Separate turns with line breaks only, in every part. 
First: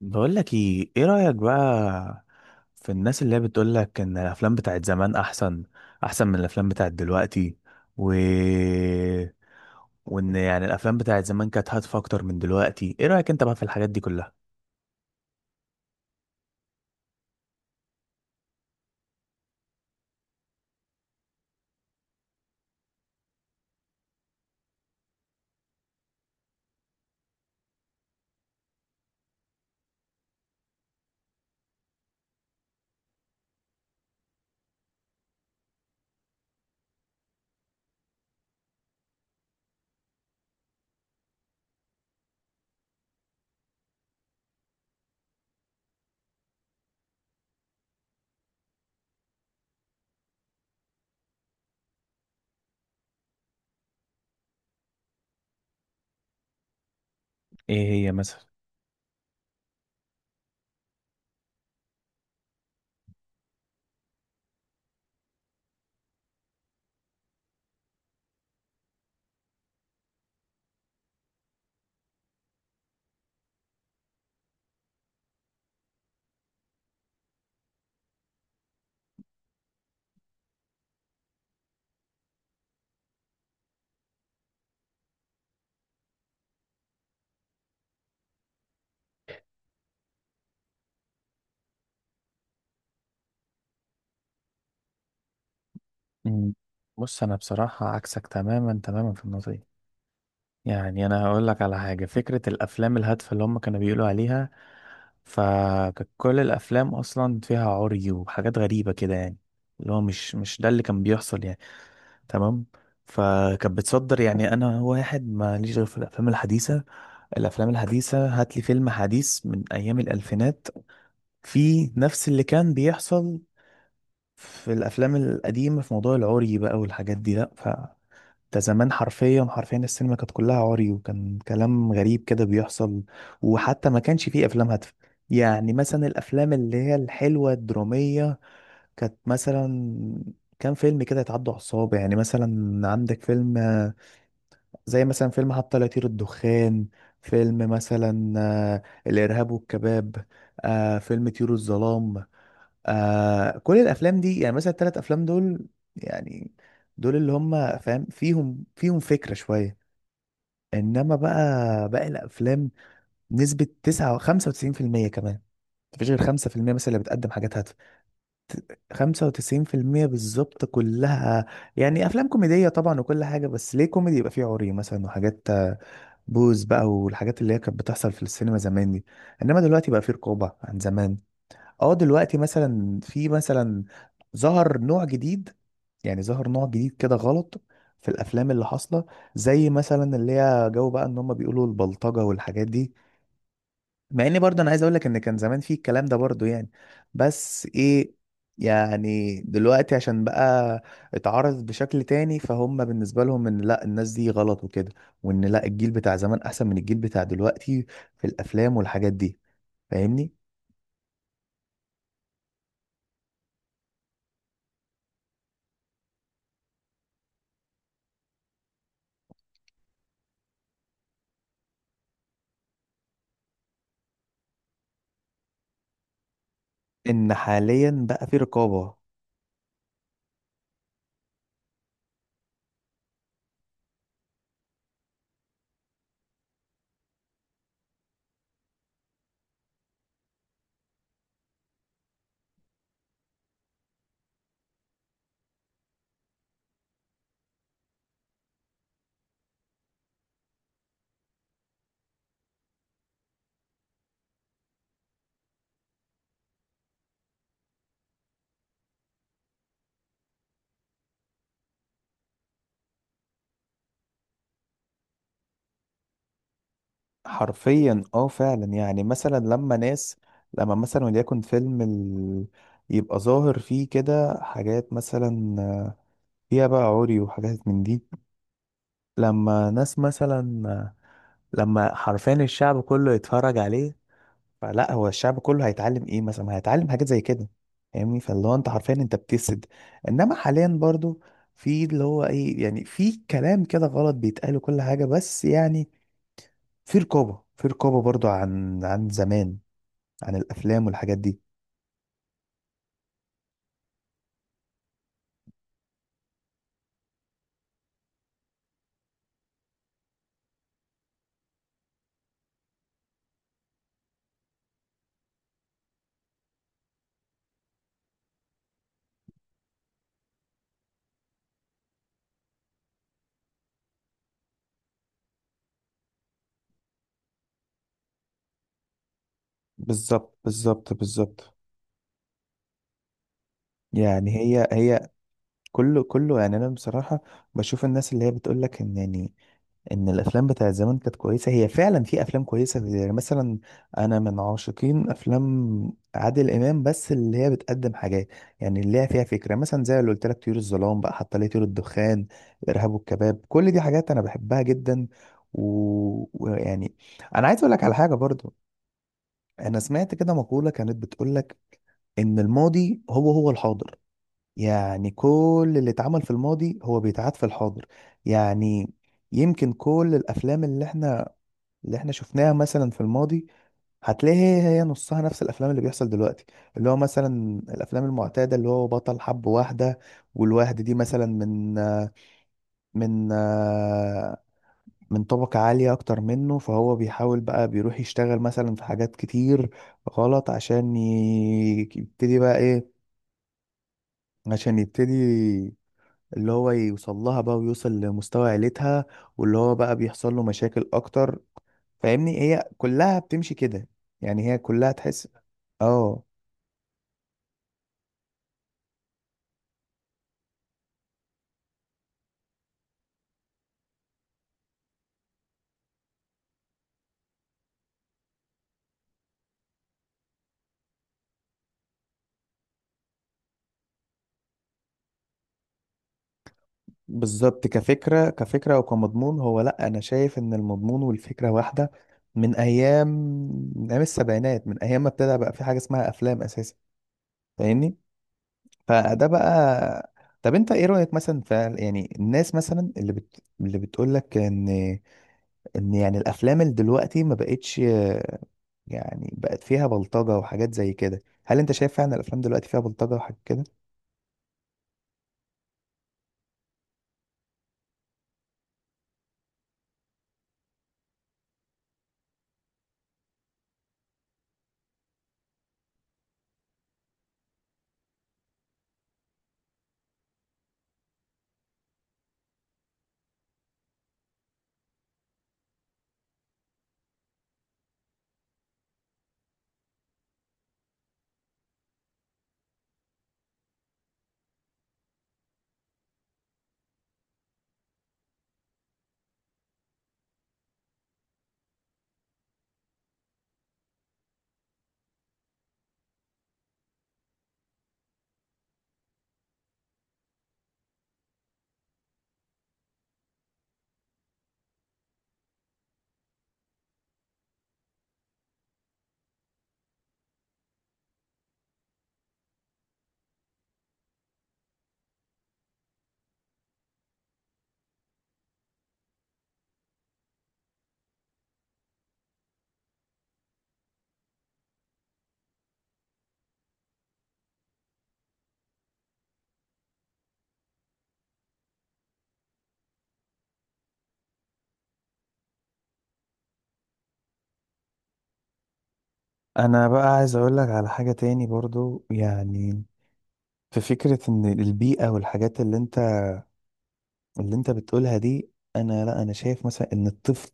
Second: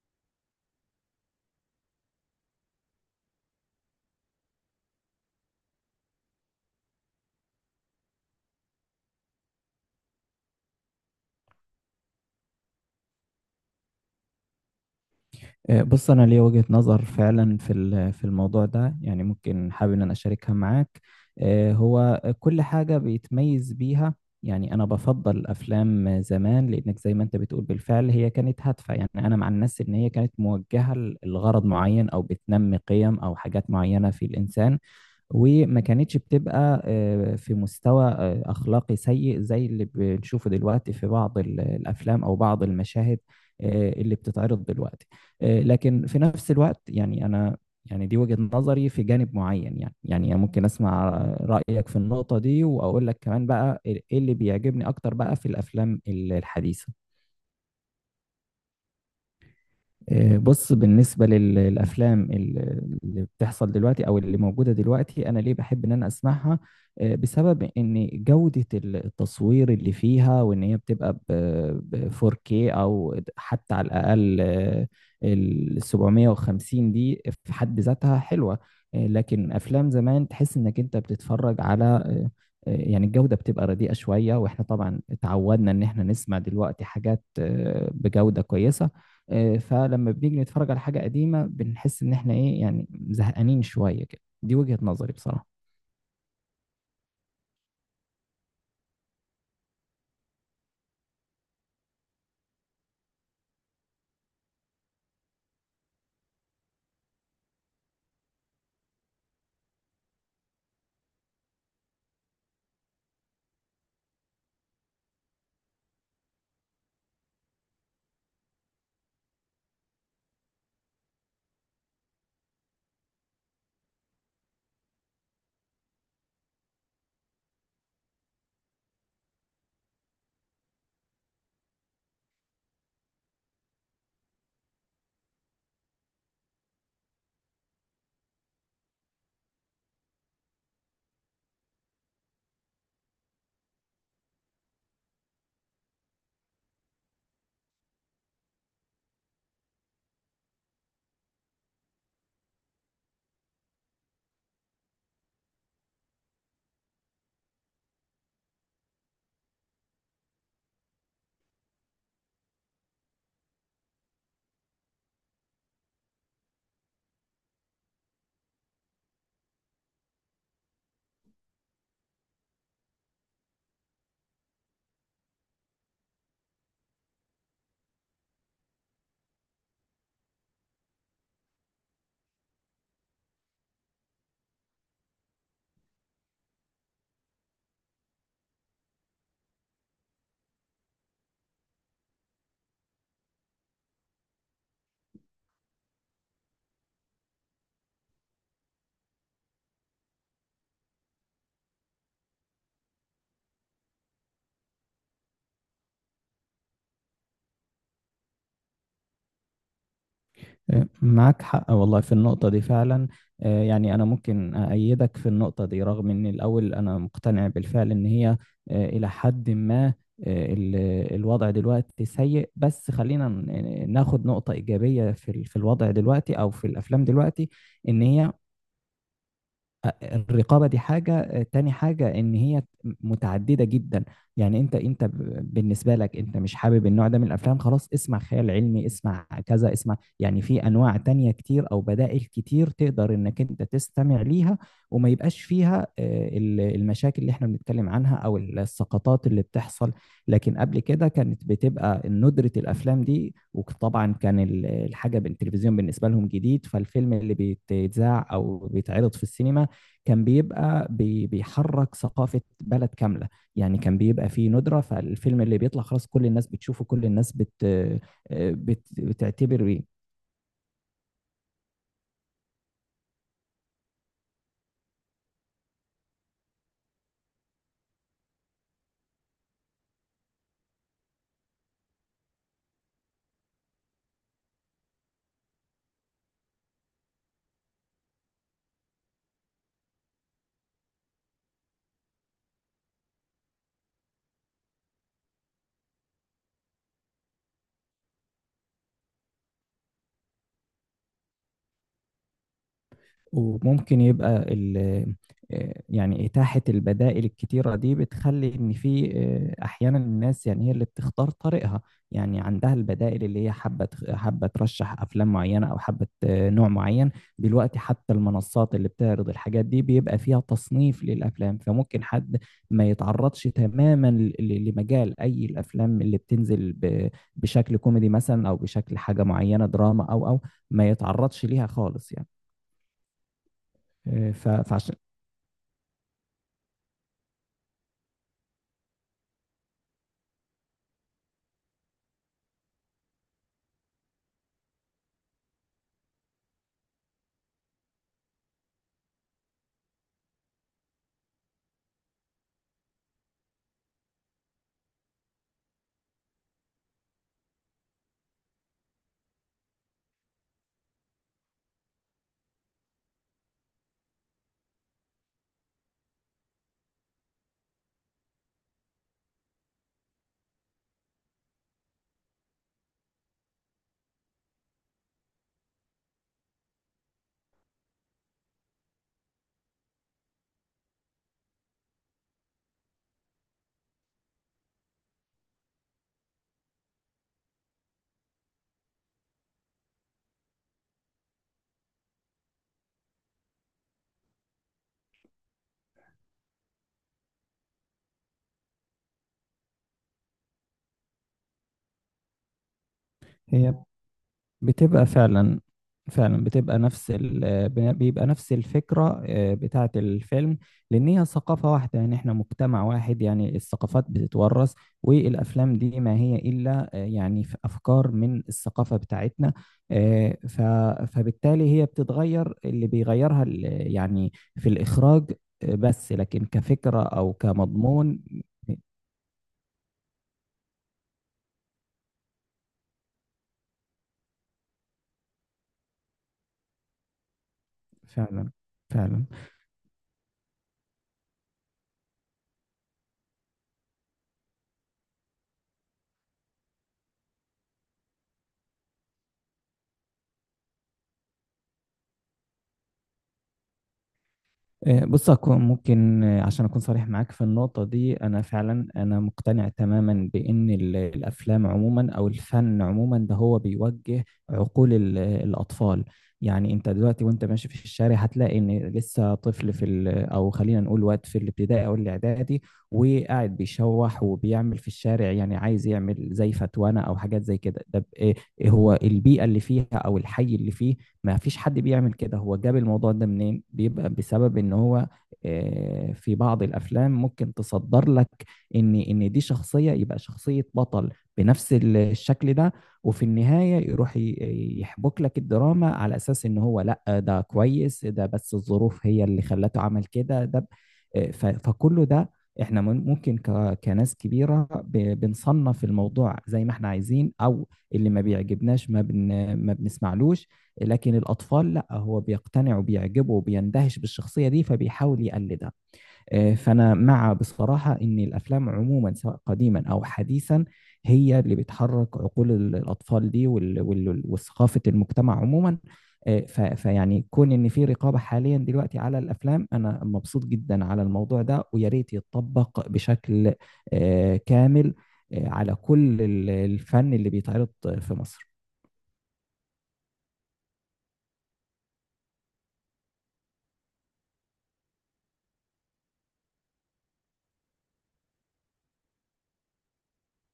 بقول لك ايه رأيك بقى في الناس اللي هي بتقول لك ان الافلام بتاعت زمان احسن من الافلام بتاعت دلوقتي و وان يعني الافلام بتاعت زمان كانت هادفة اكتر من دلوقتي. ايه رأيك انت بقى في الحاجات دي كلها؟
بص انا ليا وجهة نظر فعلا في الموضوع ده، يعني ممكن حابب ان انا اشاركها معاك. هو كل حاجة بيتميز بيها. يعني انا بفضل افلام زمان، لانك زي ما انت بتقول بالفعل هي كانت هادفة. يعني انا مع الناس ان هي كانت موجهة لغرض معين، او بتنمي قيم او حاجات معينة في الانسان. وما كانتش بتبقى في مستوى أخلاقي سيء زي اللي بنشوفه دلوقتي في بعض الأفلام أو بعض المشاهد اللي بتتعرض دلوقتي. لكن في نفس الوقت يعني أنا، يعني دي وجهة نظري في جانب معين، يعني ممكن أسمع رأيك في النقطة دي، وأقول لك كمان بقى إيه اللي بيعجبني أكتر بقى في الأفلام الحديثة.
ايه هي مثلا؟
بص، بالنسبة للأفلام اللي بتحصل دلوقتي أو اللي موجودة دلوقتي، أنا ليه بحب إن أنا أسمعها؟ بسبب إن جودة التصوير اللي فيها، وإن هي بتبقى ب 4K أو حتى على الأقل ال 750 دي في حد ذاتها حلوة. لكن أفلام زمان تحس إنك أنت بتتفرج على يعني الجودة بتبقى رديئة شوية. وإحنا طبعا اتعودنا إن إحنا نسمع دلوقتي حاجات بجودة كويسة. فلما بنيجي نتفرج على حاجة قديمة بنحس إن إحنا إيه، يعني زهقانين شوية كده. دي وجهة نظري بصراحة.
مم. بص، انا بصراحة عكسك تماما تماما في النقطة دي. يعني انا هقول لك على حاجة. فكرة الافلام الهادفة اللي هم كانوا بيقولوا عليها، فكانت كل الافلام اصلا فيها عري وحاجات غريبة كده يعني. اللي هو مش ده اللي كان بيحصل يعني. تمام. فكانت بتصدر يعني، انا واحد ماليش غير في الافلام الحديثه. الافلام الحديثه، هات لي فيلم حديث من ايام الالفينات في نفس اللي كان بيحصل في الافلام القديمه في موضوع العري بقى والحاجات دي. لا، ده زمان حرفيا حرفيا السينما كانت كلها عري، وكان كلام غريب كده بيحصل، وحتى ما كانش فيه افلام هادفه. يعني مثلا الافلام اللي هي الحلوه الدراميه كانت مثلا، كان فيلم كده يتعدوا على الصوابع. يعني مثلا عندك فيلم زي مثلا فيلم حتى لا يطير الدخان، فيلم مثلا الإرهاب والكباب، فيلم طيور الظلام، كل الأفلام دي. يعني مثلا التلات أفلام دول، يعني دول اللي هم فاهم فيهم فكرة شوية. إنما بقى باقي الأفلام نسبة تسعة 95% كمان. مفيش غير 5% مثلا اللي بتقدم حاجات هادفة. 95% بالظبط كلها يعني أفلام كوميدية طبعا وكل حاجة. بس ليه كوميدي يبقى فيه عري مثلا وحاجات بوز بقى، والحاجات اللي هي كانت بتحصل في السينما زمان دي. انما دلوقتي بقى في رقابة عن زمان. اه، دلوقتي مثلا في مثلا ظهر نوع جديد. يعني ظهر نوع جديد كده غلط في الافلام اللي حاصلة، زي مثلا اللي هي جو بقى ان هم بيقولوا البلطجة والحاجات دي. مع اني برضه انا عايز اقول لك ان كان زمان في الكلام ده برضه يعني، بس ايه، يعني دلوقتي عشان بقى اتعرض بشكل تاني، فهم بالنسبة لهم ان لا الناس دي غلط وكده، وان لا الجيل بتاع زمان احسن من الجيل بتاع دلوقتي في الافلام والحاجات دي. فاهمني؟
معاك حق والله في النقطة دي فعلا. يعني أنا ممكن أأيدك في النقطة دي، رغم إن الأول أنا مقتنع بالفعل إن هي إلى حد ما الوضع دلوقتي سيء. بس خلينا ناخد نقطة إيجابية في الوضع دلوقتي أو في الأفلام
ان
دلوقتي. إن
حاليا بقى
هي
في رقابة.
الرقابه دي حاجه تاني، حاجه ان هي متعدده جدا. يعني انت بالنسبه لك انت مش حابب النوع ده من الافلام، خلاص اسمع خيال علمي، اسمع كذا، اسمع. يعني في انواع تانية كتير او بدائل كتير تقدر انك انت تستمع ليها، وما يبقاش فيها المشاكل اللي احنا بنتكلم عنها او السقطات اللي بتحصل. لكن قبل كده كانت بتبقى ندرة الافلام دي، وطبعا كان الحاجه بالتلفزيون بالنسبه لهم جديد، فالفيلم اللي بيتذاع او بيتعرض في السينما كان بيبقى بيحرك ثقافة بلد كاملة. يعني كان بيبقى فيه ندرة، فالفيلم اللي بيطلع خلاص كل الناس بتشوفه، كل الناس
حرفيا، اه، فعلا. يعني مثلا
بتعتبر
لما
بيه.
ناس، لما مثلا وليكن فيلم يبقى ظاهر فيه كده حاجات مثلا فيها بقى عري وحاجات من دي. لما ناس مثلا، لما حرفيا الشعب كله يتفرج عليه، فلا هو الشعب كله هيتعلم ايه مثلا؟ ما هيتعلم حاجات زي كده. فاهمني؟ فاللي هو انت حرفيا انت بتسد. انما حاليا برضو في اللي هو ايه يعني، في كلام كده غلط بيتقال كل حاجة، بس يعني في رقابة برضو عن زمان، عن الافلام والحاجات دي.
وممكن يبقى يعني إتاحة البدائل الكتيرة دي بتخلي إن في أحيانا الناس، يعني هي اللي بتختار طريقها. يعني عندها البدائل، اللي هي حابة ترشح أفلام معينة، أو حابة نوع معين. دلوقتي حتى المنصات اللي بتعرض الحاجات دي بيبقى فيها تصنيف للأفلام، فممكن حد ما يتعرضش تماما لمجال أي الأفلام اللي بتنزل بشكل كوميدي مثلا، أو بشكل حاجة معينة، دراما أو
بالظبط
أو ما
بالظبط
يتعرضش
بالظبط.
ليها خالص يعني.
يعني
إيه،
هي
فعشان
هي كله يعني انا بصراحة بشوف الناس اللي هي بتقول لك ان يعني ان الافلام بتاعت زمان كانت كويسه. هي فعلا في افلام كويسه يعني مثلا، انا من عاشقين افلام عادل امام، بس اللي هي بتقدم حاجات يعني اللي هي فيها فكره مثلا زي اللي قلت لك طيور الظلام بقى، حتى ليه طيور الدخان، الارهاب والكباب. كل دي حاجات انا بحبها جدا. ويعني انا عايز اقول لك على حاجه برضو. انا سمعت كده مقوله كانت بتقول لك ان الماضي هو هو الحاضر. يعني كل اللي اتعمل في الماضي هو بيتعاد في الحاضر. يعني يمكن كل الافلام اللي احنا شفناها مثلا في الماضي هتلاقي هي هي نصها نفس الافلام اللي بيحصل دلوقتي. اللي هو مثلا الافلام المعتاده، اللي هو بطل حب واحده، والواحده دي مثلا من من طبقه عاليه اكتر منه، فهو بيحاول بقى بيروح يشتغل مثلا في حاجات كتير غلط عشان يبتدي بقى ايه، عشان يبتدي اللي هو يوصل لها بقى، ويوصل لمستوى عيلتها، واللي هو بقى بيحصل له مشاكل اكتر. فاهمني؟ هي كلها بتمشي
هي
كده. يعني هي كلها
بتبقى
تحس.
فعلا،
اه.
فعلا بتبقى نفس ال... بيبقى نفس الفكرة بتاعة الفيلم. لأن هي ثقافة واحدة، يعني احنا مجتمع واحد، يعني الثقافات بتتورث، والأفلام دي ما هي إلا يعني في أفكار من الثقافة بتاعتنا. آه، ف... فبالتالي هي بتتغير، اللي بيغيرها يعني في الإخراج. بس لكن كفكرة أو
بالظبط،
كمضمون،
كفكرة وكمضمون. هو لا، انا شايف ان المضمون والفكرة واحدة من ايام من ايام السبعينات، من ايام ما ابتدى بقى في حاجة اسمها افلام اساسا. فاهمني؟
فعلا فعلا.
فده بقى. طب انت ايه رأيك مثلا في، يعني الناس مثلا اللي اللي بتقول لك ان يعني الافلام اللي دلوقتي ما بقتش، يعني بقت فيها بلطجة وحاجات زي كده. هل انت شايف فعلا الافلام دلوقتي فيها بلطجة وحاجات كده؟
بص، أكون ممكن آه، عشان أكون صريح معاك في النقطة دي، أنا فعلا أنا مقتنع تماما بإن الأفلام عموما أو الفن عموما ده هو بيوجه عقول الأطفال. يعني أنت دلوقتي وأنت ماشي في الشارع هتلاقي إن لسه طفل في ال أو خلينا نقول وقت في الابتدائي أو الإعدادي، وقاعد بيشوح وبيعمل في الشارع، يعني عايز يعمل زي فتوانة أو حاجات زي كده. ده إيه؟ إيه هو البيئة اللي فيها أو الحي اللي فيه؟ ما فيش حد بيعمل كده، هو جاب الموضوع ده منين؟ بيبقى بسبب ان هو في بعض الافلام ممكن تصدر لك ان دي شخصية، يبقى شخصية بطل بنفس الشكل ده، وفي النهاية يروح يحبك لك الدراما على اساس ان هو لا ده كويس، ده بس الظروف هي اللي خلته عمل كده. ده فكله ده احنا ممكن كناس كبيرة بنصنف الموضوع زي ما احنا عايزين، او اللي ما بيعجبناش ما بنسمعلوش. لكن الأطفال لا، هو بيقتنع وبيعجبه وبيندهش بالشخصية دي فبيحاول يقلدها. فأنا مع، بصراحة، إن الأفلام عموما سواء قديما أو حديثا هي اللي بتحرك عقول الأطفال دي، وثقافة المجتمع عموما. فيعني كون إن في رقابة حاليا دلوقتي على الأفلام، أنا مبسوط جدا على الموضوع ده، ويا ريت يتطبق بشكل كامل على كل الفن اللي بيتعرض في مصر.
انا بقى عايز اقول لك على حاجة تاني برضو. يعني في فكرة ان البيئة والحاجات اللي انت بتقولها دي، انا لا، انا شايف مثلا ان الطفل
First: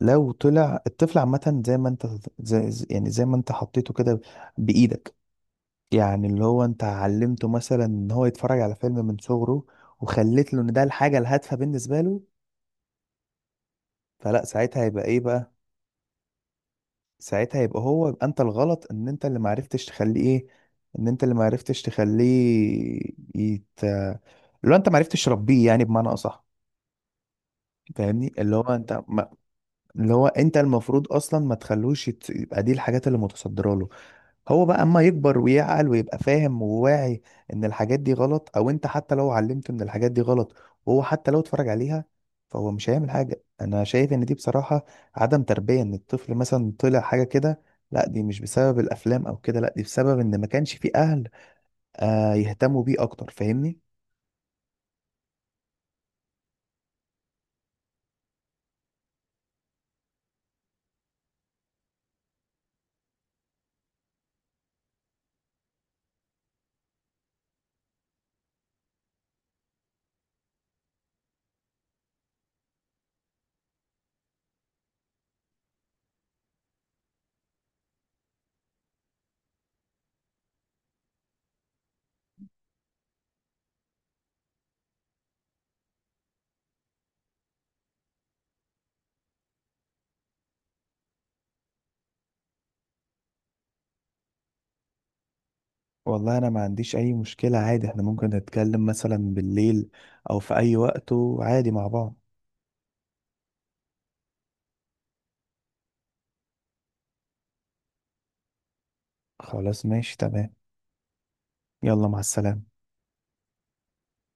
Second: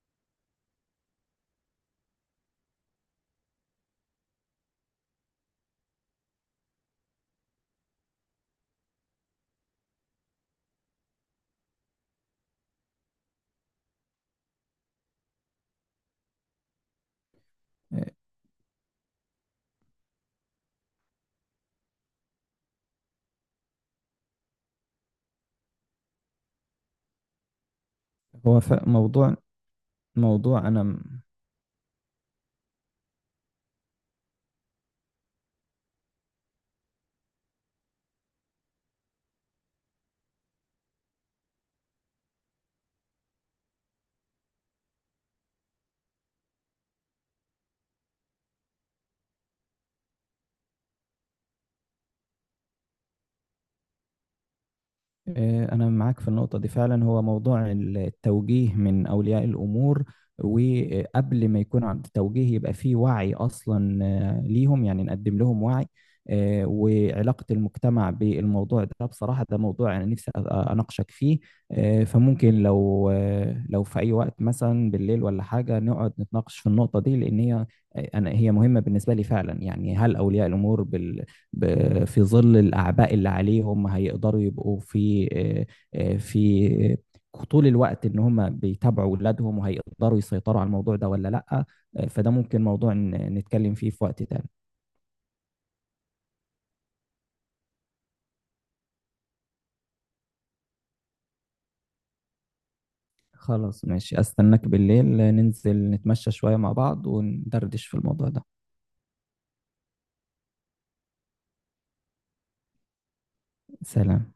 لو طلع الطفل عامة زي ما انت، يعني زي ما انت حطيته كده بايدك، يعني اللي هو انت علمته مثلا ان هو يتفرج على فيلم من صغره، وخليت له ان ده الحاجة الهادفة بالنسبة له، فلا ساعتها هيبقى ايه بقى. ساعتها يبقى
آه،
هو، يبقى انت الغلط، ان انت اللي معرفتش تخليه ايه، ان انت اللي معرفتش تخليه يت... اللي هو انت معرفتش تربيه يعني بمعنى اصح. فاهمني؟ اللي
هو
هو انت ما...
موضوع
اللي هو انت
موضوع أنا
المفروض اصلا ما تخلوش يبقى دي الحاجات اللي متصدره له. هو بقى اما يكبر ويعقل ويبقى فاهم وواعي ان الحاجات دي غلط، او انت حتى لو علمته ان الحاجات دي غلط وهو حتى لو اتفرج عليها فهو مش هيعمل حاجة. انا شايف ان دي بصراحة عدم تربية. ان الطفل مثلا طلع حاجة كده، لا دي مش بسبب الافلام او كده، لا دي بسبب ان ما كانش فيه اهل يهتموا بيه اكتر. فاهمني؟
أنا معاك في النقطة دي فعلا، هو موضوع التوجيه من أولياء الأمور. وقبل ما يكون عند التوجيه يبقى فيه وعي أصلا ليهم، يعني نقدم لهم وعي وعلاقة المجتمع بالموضوع ده. بصراحة ده موضوع أنا نفسي أناقشك فيه. فممكن لو لو في أي وقت مثلا بالليل ولا حاجة، نقعد نتناقش في النقطة دي، لأن هي أنا، هي مهمة بالنسبة لي فعلا. يعني هل أولياء الأمور في ظل الأعباء اللي عليهم هيقدروا يبقوا في في طول الوقت إن هم بيتابعوا أولادهم، وهيقدروا يسيطروا على الموضوع ده ولا لأ؟ فده ممكن موضوع نتكلم فيه في وقت تاني.
والله انا ما عنديش اي مشكلة. عادي احنا ممكن نتكلم مثلا بالليل او في اي وقت، وعادي مع بعض.
خلاص ماشي، أستناك بالليل ننزل نتمشى شوية مع بعض وندردش في الموضوع ده.
خلاص، ماشي، تمام. يلا، مع السلامة.
سلام.